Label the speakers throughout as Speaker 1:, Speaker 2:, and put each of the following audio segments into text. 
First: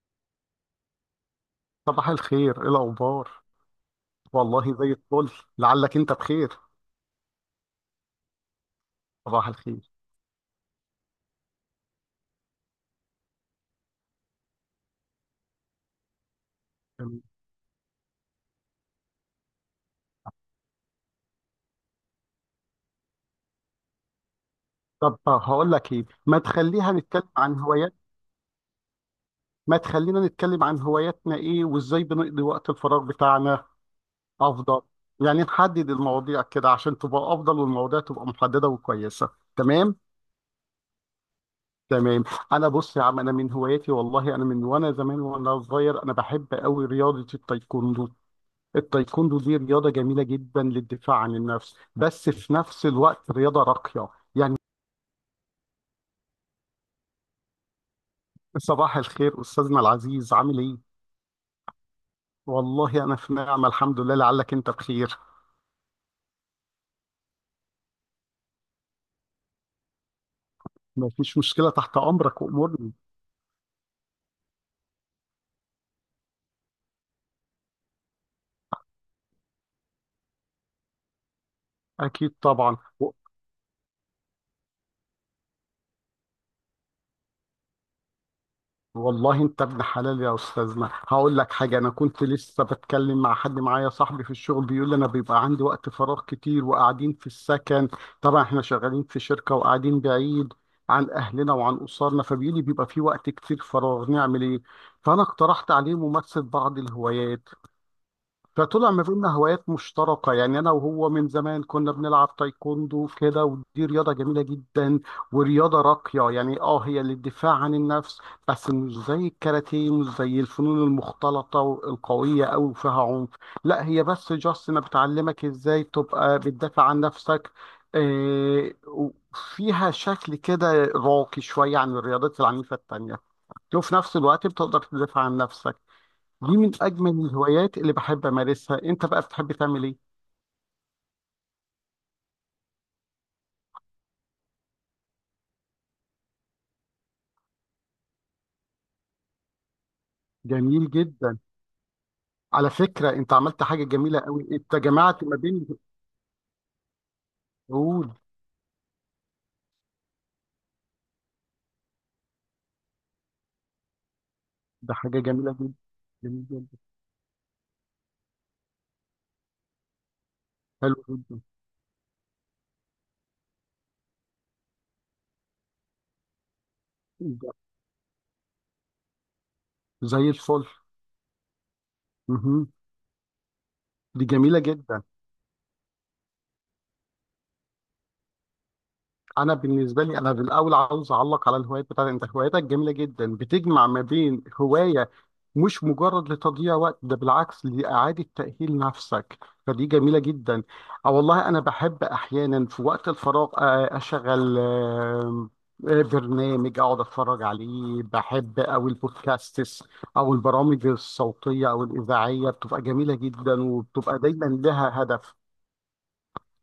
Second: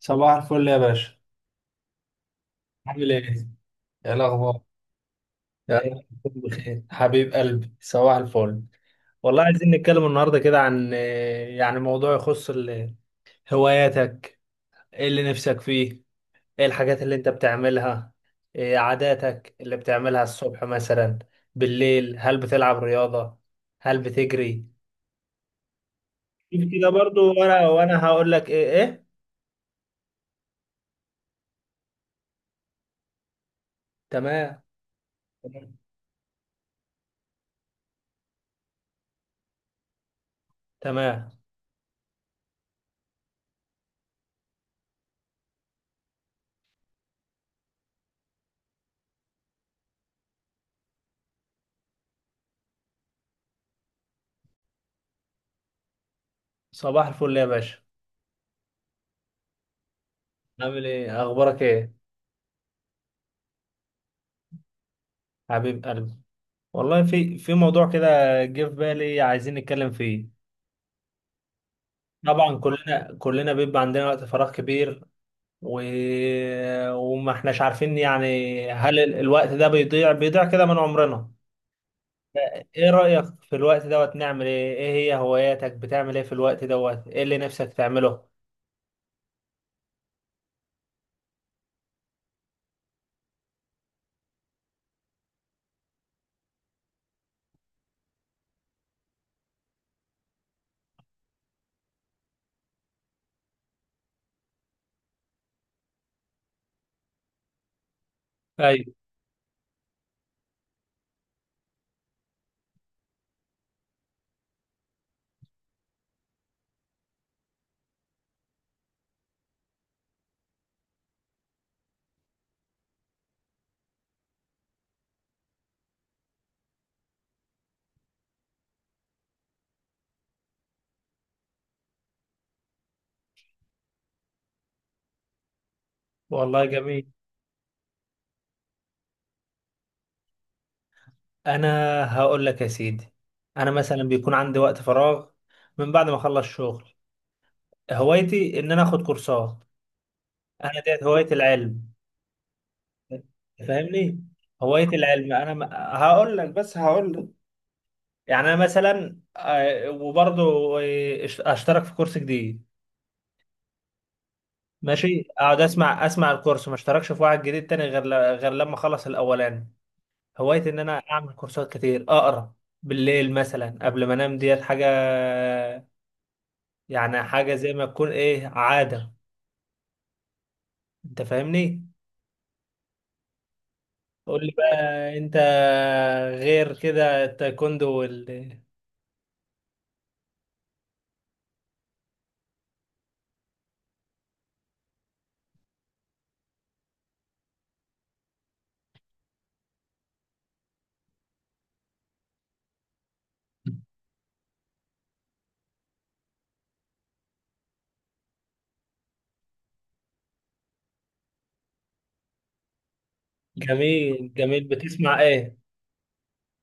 Speaker 1: صباح الفل يا باشا.
Speaker 2: صباح الخير، ايه
Speaker 1: عامل
Speaker 2: الاخبار؟
Speaker 1: ايه؟ يا الاخبار.
Speaker 2: والله زي الفل. لعلك
Speaker 1: رب
Speaker 2: انت
Speaker 1: تكون
Speaker 2: بخير.
Speaker 1: بخير حبيب قلبي. صباح الفل. والله
Speaker 2: صباح
Speaker 1: عايزين
Speaker 2: الخير.
Speaker 1: نتكلم النهارده كده عن يعني موضوع يخص هواياتك. ايه اللي نفسك فيه؟ ايه الحاجات اللي
Speaker 2: تمام.
Speaker 1: انت بتعملها؟ إيه عاداتك اللي بتعملها الصبح مثلا؟ بالليل هل بتلعب رياضة؟ هل بتجري؟
Speaker 2: طب هقول لك ايه، ما
Speaker 1: شوف كده
Speaker 2: تخليها نتكلم
Speaker 1: برضو،
Speaker 2: عن
Speaker 1: وانا
Speaker 2: هوايات.
Speaker 1: وانا هقول لك ايه.
Speaker 2: ما تخلينا نتكلم عن هواياتنا ايه وازاي بنقضي وقت الفراغ بتاعنا،
Speaker 1: تمام.
Speaker 2: افضل يعني نحدد المواضيع كده عشان تبقى افضل والمواضيع تبقى محدده وكويسه. تمام.
Speaker 1: تمام.
Speaker 2: تمام. انا بص يا عم، انا من هواياتي والله انا من وانا زمان وانا صغير انا بحب قوي رياضه التايكوندو. التايكوندو دي رياضة جميلة جدا للدفاع عن النفس، بس في نفس الوقت رياضة راقية يعني.
Speaker 1: صباح الفل يا باشا.
Speaker 2: صباح الخير أستاذنا العزيز، عامل إيه؟
Speaker 1: عامل ايه؟ اخبارك ايه؟
Speaker 2: والله أنا في نعمة الحمد لله، لعلك أنت بخير.
Speaker 1: حبيب قلبي، والله في موضوع كده جه في بالي عايزين نتكلم فيه.
Speaker 2: مفيش مشكلة، تحت أمرك
Speaker 1: طبعا
Speaker 2: وأمورني.
Speaker 1: كلنا بيبقى عندنا وقت فراغ كبير، و... وما احناش عارفين يعني هل الوقت ده بيضيع بيضيع كده من عمرنا.
Speaker 2: أكيد طبعا.
Speaker 1: ايه رأيك في الوقت دوت نعمل ايه؟ ايه هي هواياتك؟ بتعمل ايه في الوقت دوت؟ ايه اللي نفسك تعمله؟
Speaker 2: والله انت ابن حلال يا استاذنا، هقول لك حاجه، انا كنت لسه بتكلم مع حد معايا صاحبي في الشغل بيقول لي انا بيبقى عندي وقت فراغ كتير وقاعدين في السكن. طبعا احنا شغالين في شركه وقاعدين بعيد عن اهلنا وعن اسرنا، فبيقول لي بيبقى في وقت كتير فراغ نعمل ايه. فانا اقترحت عليه ممارسه بعض الهوايات. فطلع
Speaker 1: ايوه.
Speaker 2: ما بيننا هوايات مشتركة، يعني أنا وهو من زمان كنا بنلعب تايكوندو كده ودي رياضة جميلة جدا ورياضة راقية يعني. اه هي للدفاع عن النفس، بس مش زي الكاراتيه، مش زي الفنون المختلطة القوية أوي وفيها عنف. لا هي بس جاست أنا بتعلمك إزاي تبقى بتدافع عن نفسك. وفيها شكل كده راقي شوية عن الرياضات العنيفة التانية، وفي نفس الوقت بتقدر تدافع عن نفسك. دي
Speaker 1: والله
Speaker 2: من
Speaker 1: جميل.
Speaker 2: اجمل الهوايات اللي بحب امارسها. انت بقى بتحب تعمل ايه؟
Speaker 1: انا هقول لك يا سيدي، انا مثلا بيكون عندي وقت فراغ من بعد ما اخلص شغل. هوايتي ان انا اخد كورسات. انا
Speaker 2: جميل
Speaker 1: ديت هواية
Speaker 2: جدا.
Speaker 1: العلم،
Speaker 2: على فكره انت عملت حاجه جميله
Speaker 1: فاهمني.
Speaker 2: قوي، انت
Speaker 1: هواية
Speaker 2: جمعت
Speaker 1: العلم،
Speaker 2: ما
Speaker 1: انا
Speaker 2: بين.
Speaker 1: هقول لك، بس هقول لك،
Speaker 2: قول.
Speaker 1: يعني انا مثلا وبرضه اشترك في كورس جديد،
Speaker 2: ده حاجه
Speaker 1: ماشي،
Speaker 2: جميله
Speaker 1: اقعد
Speaker 2: جدا.
Speaker 1: اسمع اسمع
Speaker 2: جميل
Speaker 1: الكورس، ما
Speaker 2: جدا.
Speaker 1: اشتركش في واحد جديد تاني غير لما اخلص الاولاني. هوايتي ان انا
Speaker 2: حلو
Speaker 1: اعمل
Speaker 2: جدا.
Speaker 1: كورسات كتير، اقرا بالليل مثلا قبل ما انام. ديت حاجة، يعني
Speaker 2: ده
Speaker 1: حاجة زي ما تكون ايه عادة.
Speaker 2: زي الفل.
Speaker 1: انت فاهمني؟
Speaker 2: مهم. دي
Speaker 1: قول لي
Speaker 2: جميله جدا.
Speaker 1: بقى. انت غير كده التايكوندو والكاراتيه؟
Speaker 2: انا بالنسبه لي انا في الاول عاوز اعلق على الهوايات بتاعتك، انت هواياتك جميله جدا بتجمع ما بين هوايه مش مجرد لتضييع وقت، ده بالعكس لاعاده تاهيل نفسك، فدي جميله جدا. اه والله انا بحب احيانا في وقت الفراغ اشغل برنامج اقعد اتفرج عليه بحب، او البودكاستس او البرامج الصوتيه او الاذاعيه، بتبقى جميله جدا وبتبقى
Speaker 1: جميل
Speaker 2: دايما
Speaker 1: جميل.
Speaker 2: لها
Speaker 1: بتسمع
Speaker 2: هدف.
Speaker 1: ايه؟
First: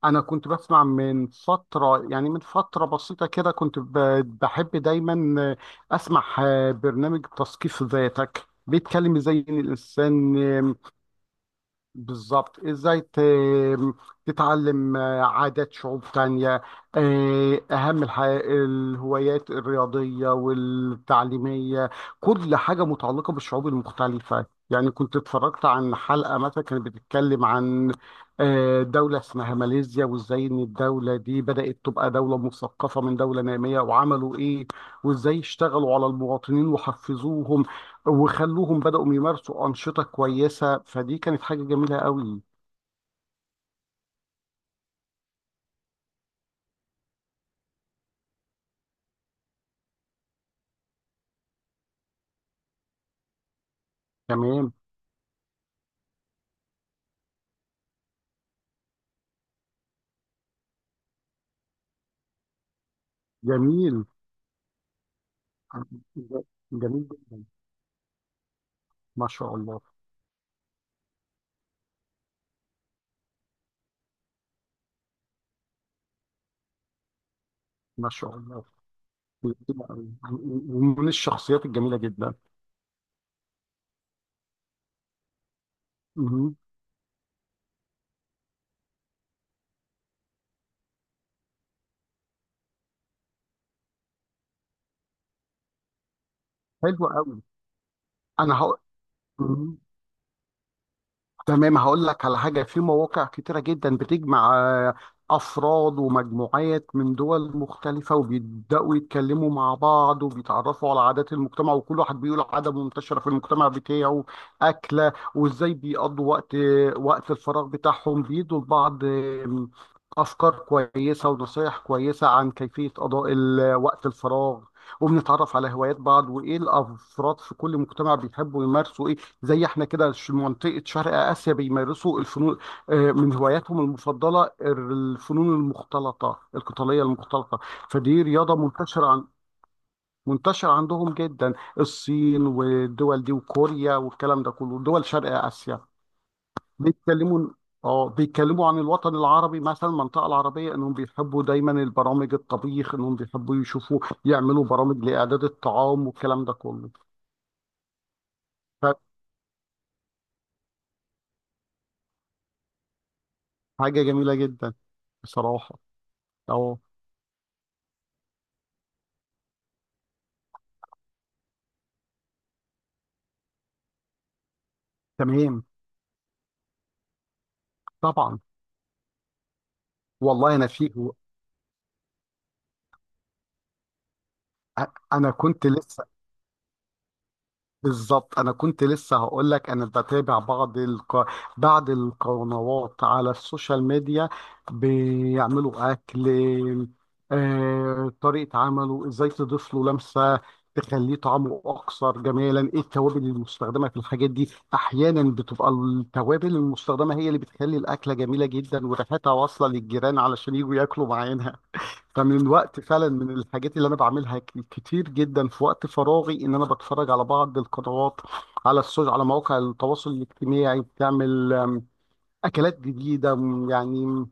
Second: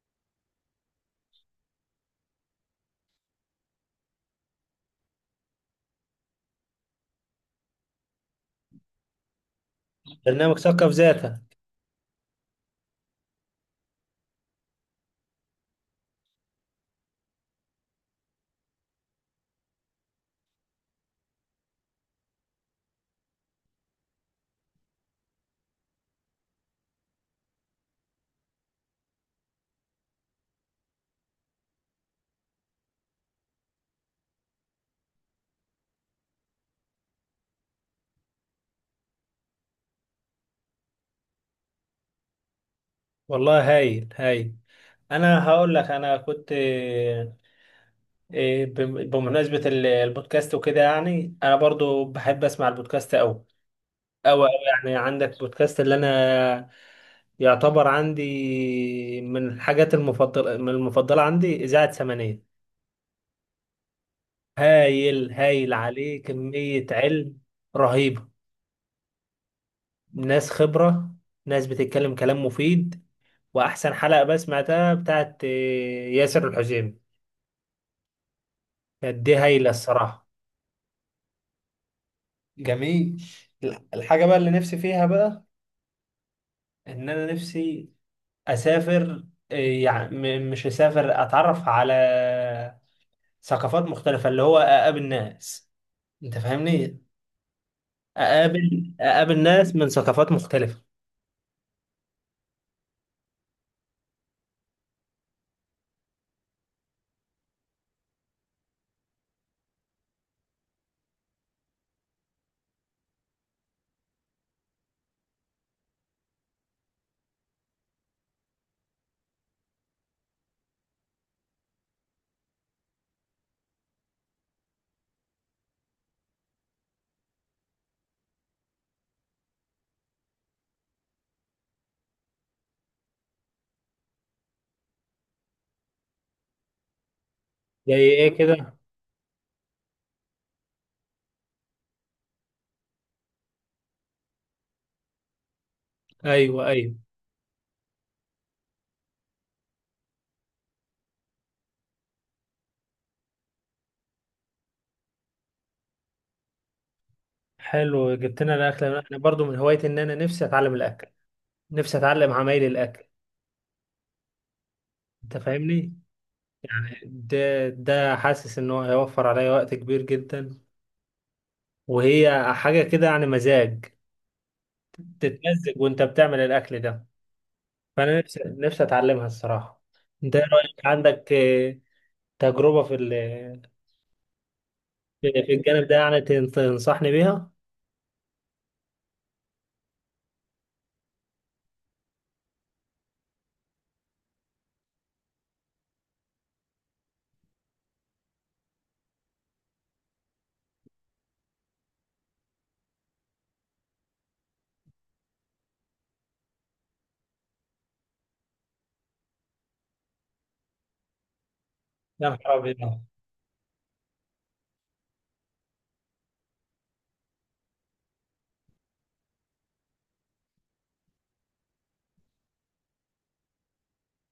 Speaker 2: انا كنت بسمع من فتره، يعني من فتره بسيطه كده كنت بحب دايما اسمع برنامج تثقيف ذاتك، بيتكلم ازاي إن الانسان
Speaker 1: برنامج ثقف ذاتك.
Speaker 2: بالظبط ازاي تتعلم عادات شعوب تانية. اهم الحاجة الهوايات الرياضية والتعليمية، كل حاجة متعلقة بالشعوب المختلفة. يعني كنت اتفرجت عن حلقة مثلا كانت بتتكلم عن دولة اسمها ماليزيا، وازاي ان الدولة دي بدأت تبقى دولة مثقفة من دولة نامية، وعملوا ايه وازاي اشتغلوا على المواطنين وحفزوهم وخلوهم بدأوا يمارسوا أنشطة كويسة. فدي كانت حاجة جميلة قوي.
Speaker 1: والله هايل هايل. انا هقول لك، انا كنت بمناسبة البودكاست وكده، يعني انا برضو بحب اسمع البودكاست اوي اوي اوي.
Speaker 2: تمام.
Speaker 1: يعني عندك بودكاست؟ اللي انا يعتبر عندي من الحاجات المفضلة، من المفضلة عندي إذاعة سمانية.
Speaker 2: جميل.
Speaker 1: هايل هايل، عليه كمية
Speaker 2: جميل
Speaker 1: علم
Speaker 2: جدا.
Speaker 1: رهيبة.
Speaker 2: ما شاء الله.
Speaker 1: ناس خبرة، ناس بتتكلم كلام مفيد. واحسن حلقه بقى سمعتها بتاعت ياسر الحزيمي،
Speaker 2: ما شاء الله.
Speaker 1: كانت دي هايله
Speaker 2: جميلة أوي.
Speaker 1: الصراحه.
Speaker 2: ومن الشخصيات الجميلة جدا.
Speaker 1: جميل. الحاجة بقى اللي نفسي فيها بقى
Speaker 2: مهم.
Speaker 1: ان انا نفسي اسافر. يعني مش اسافر، اتعرف على ثقافات مختلفة، اللي هو اقابل ناس. انت فاهمني؟
Speaker 2: حلو قوي. أنا هقول.
Speaker 1: اقابل اقابل ناس من ثقافات مختلفة.
Speaker 2: تمام هقول لك على حاجة، في مواقع كتيرة جدا بتجمع أفراد ومجموعات من دول مختلفة وبيبدأوا يتكلموا مع بعض وبيتعرفوا على عادات المجتمع، وكل واحد بيقول عادة منتشرة في المجتمع بتاعه، أكلة وإزاي بيقضوا وقت وقت الفراغ بتاعهم، بيدوا لبعض أفكار كويسة ونصايح كويسة عن كيفية قضاء وقت الفراغ. وبنتعرف على هوايات بعض وإيه الأفراد في كل مجتمع بيحبوا يمارسوا إيه. زي احنا كده منطقة شرق آسيا بيمارسوا الفنون، من هواياتهم المفضلة الفنون المختلطة القتالية المختلطة.
Speaker 1: زي
Speaker 2: فدي
Speaker 1: ايه
Speaker 2: رياضة
Speaker 1: كده؟
Speaker 2: منتشرة عندهم جدا، الصين والدول دي وكوريا والكلام ده كله دول شرق آسيا.
Speaker 1: ايوه، ايوه.
Speaker 2: بيتكلموا، اه بيتكلموا عن الوطن العربي مثلا، المنطقة العربية انهم بيحبوا دايما البرامج الطبيخ، انهم بيحبوا يشوفوا يعملوا برامج لإعداد الطعام والكلام ده كله.
Speaker 1: حلو جبت لنا الاكل. انا برضو من هوايتي ان انا نفسي اتعلم الاكل، نفسي اتعلم عمايل الاكل.
Speaker 2: فحاجة جميلة جدا
Speaker 1: انت
Speaker 2: بصراحة.
Speaker 1: فاهمني؟
Speaker 2: اه.
Speaker 1: يعني ده حاسس ان هو هيوفر عليا وقت كبير جدا. وهي حاجة كده يعني مزاج،
Speaker 2: تمام.
Speaker 1: تتمزج وانت بتعمل الاكل ده. فانا
Speaker 2: طبعا.
Speaker 1: نفسي نفسي اتعلمها الصراحة. انت إيه
Speaker 2: والله انا
Speaker 1: رأيك؟
Speaker 2: في.
Speaker 1: عندك تجربة في
Speaker 2: أ-
Speaker 1: في
Speaker 2: انا
Speaker 1: في
Speaker 2: كنت
Speaker 1: الجانب ده؟
Speaker 2: لسه.
Speaker 1: يعني تنصحني بيها.
Speaker 2: بالظبط انا كنت لسه هقول لك، انا بتابع بعض بعض القنوات على السوشيال ميديا بيعملوا اكل. طريقة عمله ازاي تضيف له لمسة تخليه طعمه اكثر جمالا، ايه التوابل المستخدمة في الحاجات دي، احيانا بتبقى التوابل المستخدمة هي اللي بتخلي الاكلة جميلة جدا وريحتها واصلة للجيران علشان يجوا ياكلوا معانا.
Speaker 1: يا
Speaker 2: فمن
Speaker 1: نهار
Speaker 2: الوقت
Speaker 1: أبيض.
Speaker 2: فعلا من الحاجات اللي انا بعملها كتير جدا في وقت فراغي ان انا بتفرج على بعض القنوات على السوشيال، على مواقع التواصل الاجتماعي، بتعمل اكلات جديده، يعني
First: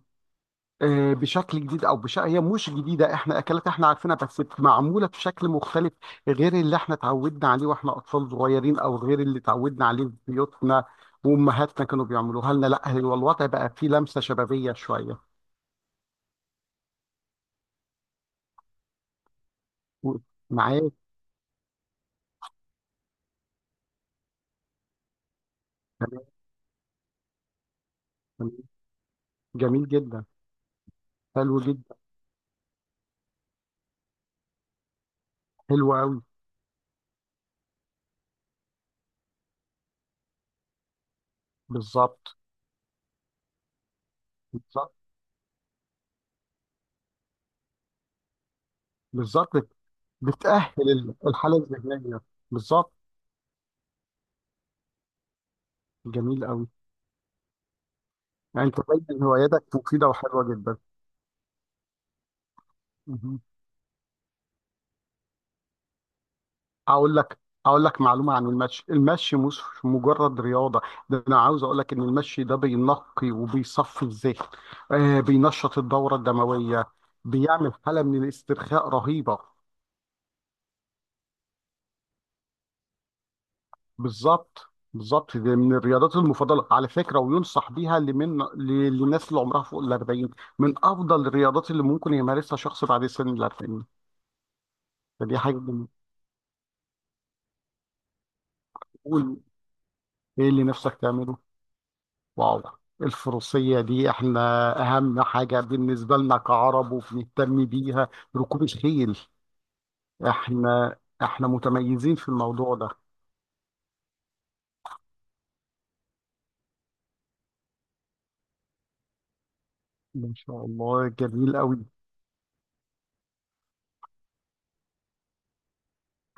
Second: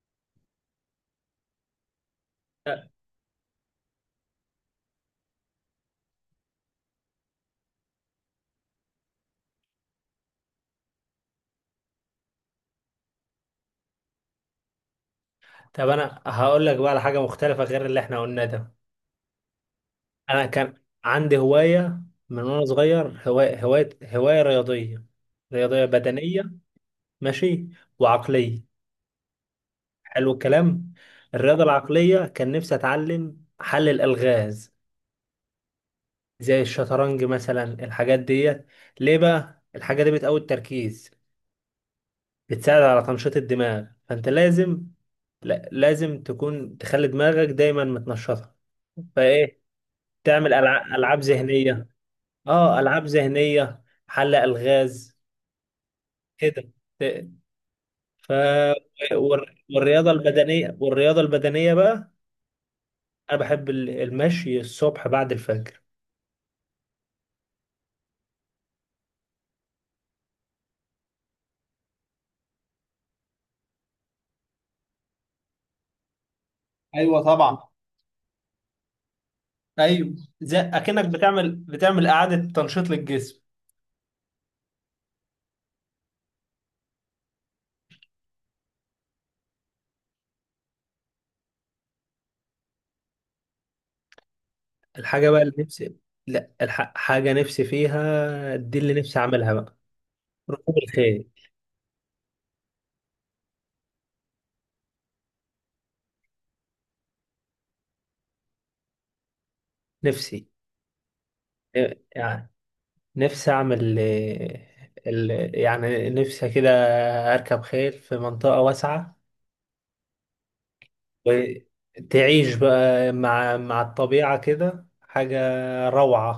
Speaker 2: بشكل جديد او هي مش جديده، احنا اكلات احنا عارفينها بس معموله بشكل مختلف غير اللي احنا اتعودنا عليه واحنا اطفال صغيرين، او غير اللي اتعودنا عليه في بيوتنا وامهاتنا كانوا بيعملوها لنا. لا هو الوضع بقى فيه لمسه شبابيه شويه
Speaker 1: طب انا هقول لك بقى على حاجة مختلفة غير اللي احنا قلناه ده.
Speaker 2: و-
Speaker 1: انا كان
Speaker 2: معاك.
Speaker 1: عندي هواية من وانا صغير، هواية رياضية، رياضية
Speaker 2: تمام.
Speaker 1: بدنية. ماشي.
Speaker 2: تمام.
Speaker 1: وعقلية.
Speaker 2: جميل جدا.
Speaker 1: حلو الكلام.
Speaker 2: حلو
Speaker 1: الرياضة
Speaker 2: جدا.
Speaker 1: العقلية كان نفسي أتعلم حل الألغاز،
Speaker 2: حلو قوي.
Speaker 1: زي الشطرنج مثلا، الحاجات ديت. ليه بقى؟ الحاجة دي بتقوي التركيز،
Speaker 2: بالظبط.
Speaker 1: بتساعد على تنشيط الدماغ، فأنت لازم،
Speaker 2: بالظبط.
Speaker 1: لا، لازم تكون تخلي دماغك دايما متنشطة.
Speaker 2: بالظبط
Speaker 1: فإيه؟ تعمل
Speaker 2: بتأهل
Speaker 1: ألعاب, ألعاب
Speaker 2: الحالة
Speaker 1: ذهنية.
Speaker 2: الذهنية.
Speaker 1: آه،
Speaker 2: بالظبط.
Speaker 1: ألعاب ذهنية، حل ألغاز.
Speaker 2: جميل قوي.
Speaker 1: كده. ت- ف
Speaker 2: يعني انت باين هواياتك مفيدة
Speaker 1: والرياضة
Speaker 2: وحلوة
Speaker 1: البدنية
Speaker 2: جدا.
Speaker 1: والرياضة البدنية بقى، أنا
Speaker 2: مهم.
Speaker 1: بحب المشي الصبح بعد الفجر.
Speaker 2: اقول لك، اقول لك معلومة عن المشي، المشي مش مجرد رياضة، ده انا عاوز اقول لك ان المشي ده بينقي وبيصفي الذهن، آه بينشط الدورة الدموية،
Speaker 1: ايوه طبعا.
Speaker 2: بيعمل حالة من الاسترخاء رهيبة.
Speaker 1: ايوه. زي اكنك بتعمل بتعمل اعاده تنشيط للجسم.
Speaker 2: بالظبط. بالظبط دي من الرياضات المفضله على فكره، وينصح بيها لمن للناس اللي عمرها فوق ال 40، من افضل الرياضات اللي ممكن يمارسها شخص بعد سن ال 40.
Speaker 1: الحاجة
Speaker 2: فدي
Speaker 1: بقى اللي
Speaker 2: حاجه جميلة.
Speaker 1: نفسي، لا، حاجة نفسي فيها دي، اللي نفسي
Speaker 2: قول.
Speaker 1: أعملها بقى.
Speaker 2: ايه اللي
Speaker 1: ركوب
Speaker 2: نفسك
Speaker 1: الخيل.
Speaker 2: تعمله؟ واو. الفروسيه دي احنا اهم حاجه بالنسبه لنا كعرب وبنهتم بيها، ركوب الخيل.
Speaker 1: نفسي.
Speaker 2: احنا احنا متميزين في
Speaker 1: يعني
Speaker 2: الموضوع ده.
Speaker 1: نفسي أعمل ال... يعني نفسي كده أركب خيل في منطقة واسعة،
Speaker 2: ما شاء الله جميل قوي.
Speaker 1: وتعيش بقى مع الطبيعة كده. حاجة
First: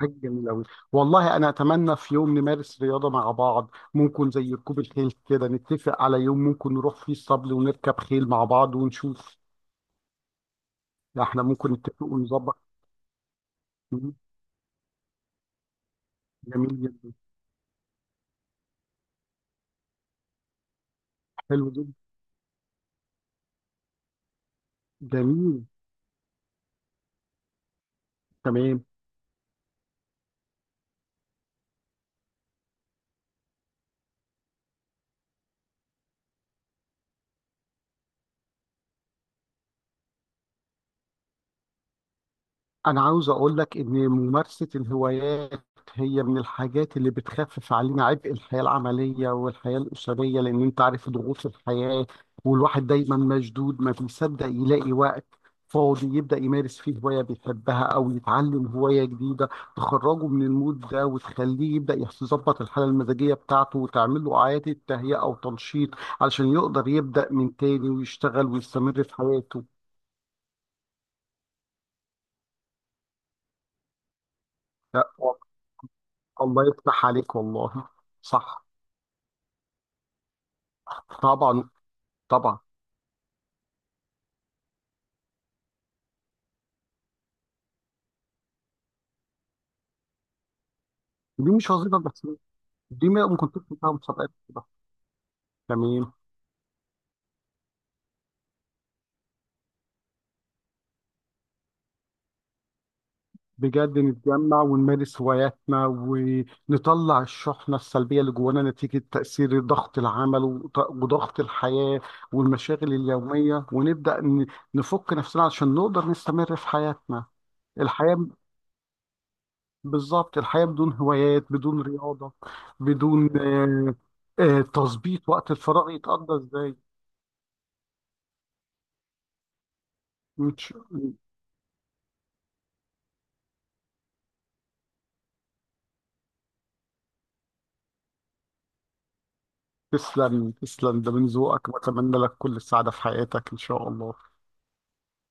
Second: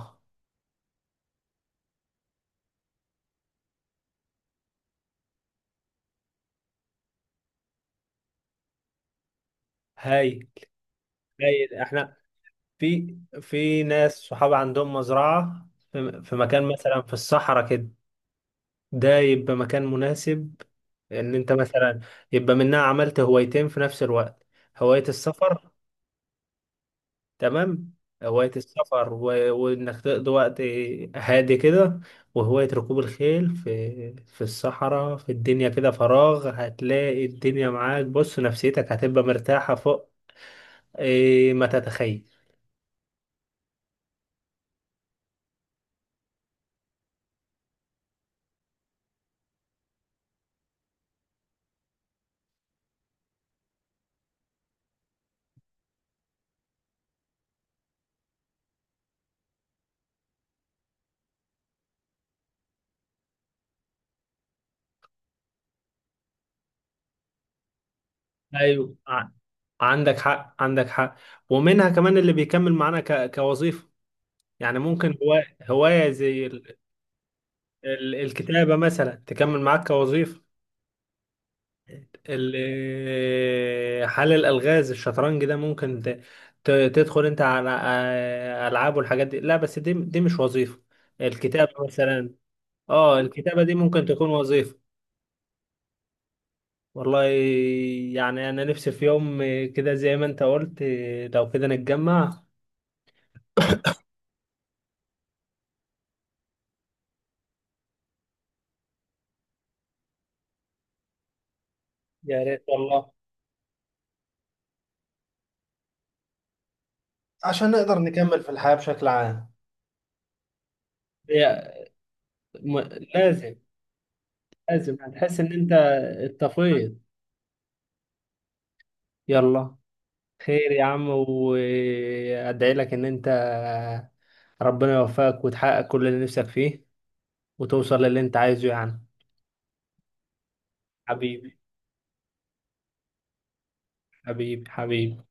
Speaker 2: حاجة جميلة أوي. والله أنا أتمنى في يوم نمارس رياضة مع بعض، ممكن زي ركوب الخيل كده، نتفق على يوم ممكن نروح فيه الصبل ونركب خيل مع بعض ونشوف.
Speaker 1: هاي.
Speaker 2: إحنا ممكن
Speaker 1: هاي،
Speaker 2: نتفق
Speaker 1: احنا
Speaker 2: ونظبط.
Speaker 1: في ناس صحاب عندهم مزرعة في في مكان
Speaker 2: جميل
Speaker 1: مثلا
Speaker 2: جدا.
Speaker 1: في الصحراء كده. ده يبقى مكان مناسب ان انت
Speaker 2: حلو جدا.
Speaker 1: مثلا يبقى منها عملت هوايتين في نفس الوقت. هواية
Speaker 2: جميل.
Speaker 1: السفر. تمام. هواية
Speaker 2: تمام.
Speaker 1: السفر وانك تقضي وقت هادي كده، وهواية ركوب الخيل في الصحراء. في الدنيا كده فراغ هتلاقي الدنيا معاك. بص، نفسيتك هتبقى مرتاحة فوق. إيه ما تتخيل.
Speaker 2: أنا عاوز أقول لك إن ممارسة الهوايات هي من الحاجات اللي بتخفف علينا عبء الحياة العملية والحياة الأسرية، لأن أنت عارف ضغوط الحياة والواحد دايما مشدود ما بيصدق يلاقي وقت فاضي يبدأ يمارس فيه هواية بيحبها أو يتعلم هواية جديدة تخرجه من المود ده وتخليه يبدأ يظبط الحالة المزاجية بتاعته، وتعمل له إعادة تهيئة أو تنشيط علشان يقدر يبدأ من تاني ويشتغل
Speaker 1: ايوه،
Speaker 2: ويستمر في حياته.
Speaker 1: عندك حق، عندك حق. ومنها كمان اللي بيكمل معانا كوظيفه. يعني
Speaker 2: لا،
Speaker 1: ممكن هوايه هوايه زي
Speaker 2: الله يفتح عليك والله. صح.
Speaker 1: الكتابه مثلا تكمل معاك كوظيفه.
Speaker 2: طبعا. طبعا.
Speaker 1: حل الالغاز، الشطرنج ده ممكن تدخل انت على العاب والحاجات دي. لا، بس دي مش وظيفه.
Speaker 2: دي مش
Speaker 1: الكتابه
Speaker 2: وظيفه بس.
Speaker 1: مثلا،
Speaker 2: دي
Speaker 1: اه،
Speaker 2: ما ما كنتش
Speaker 1: الكتابه دي
Speaker 2: فيها
Speaker 1: ممكن تكون
Speaker 2: مسابقات كده.
Speaker 1: وظيفه.
Speaker 2: تمام.
Speaker 1: والله، يعني انا نفسي في يوم كده زي ما انت قلت، لو كده نتجمع.
Speaker 2: بجد نتجمع ونمارس هواياتنا ونطلع الشحنه السلبيه اللي جوانا نتيجه تاثير ضغط العمل وضغط الحياه
Speaker 1: يا ريت
Speaker 2: والمشاغل
Speaker 1: والله.
Speaker 2: اليوميه، ونبدا نفك نفسنا عشان نقدر نستمر في حياتنا.
Speaker 1: عشان نقدر
Speaker 2: الحياه.
Speaker 1: نكمل في الحياة بشكل عام.
Speaker 2: بالظبط الحياه بدون هوايات
Speaker 1: هي
Speaker 2: بدون رياضه
Speaker 1: م...
Speaker 2: بدون
Speaker 1: لازم. لازم
Speaker 2: تظبيط
Speaker 1: هتحس
Speaker 2: وقت
Speaker 1: ان انت
Speaker 2: الفراغ يتقضى ازاي؟
Speaker 1: اتطفيت. يلا. خير
Speaker 2: مش.
Speaker 1: يا عم. وادعي لك ان انت ربنا يوفقك وتحقق كل اللي نفسك فيه، وتوصل للي انت عايزه يعني.
Speaker 2: تسلم تسلم، ده من
Speaker 1: حبيبي،
Speaker 2: ذوقك، واتمنى لك كل السعادة في حياتك ان شاء الله.
Speaker 1: حبيبي، حبيبي.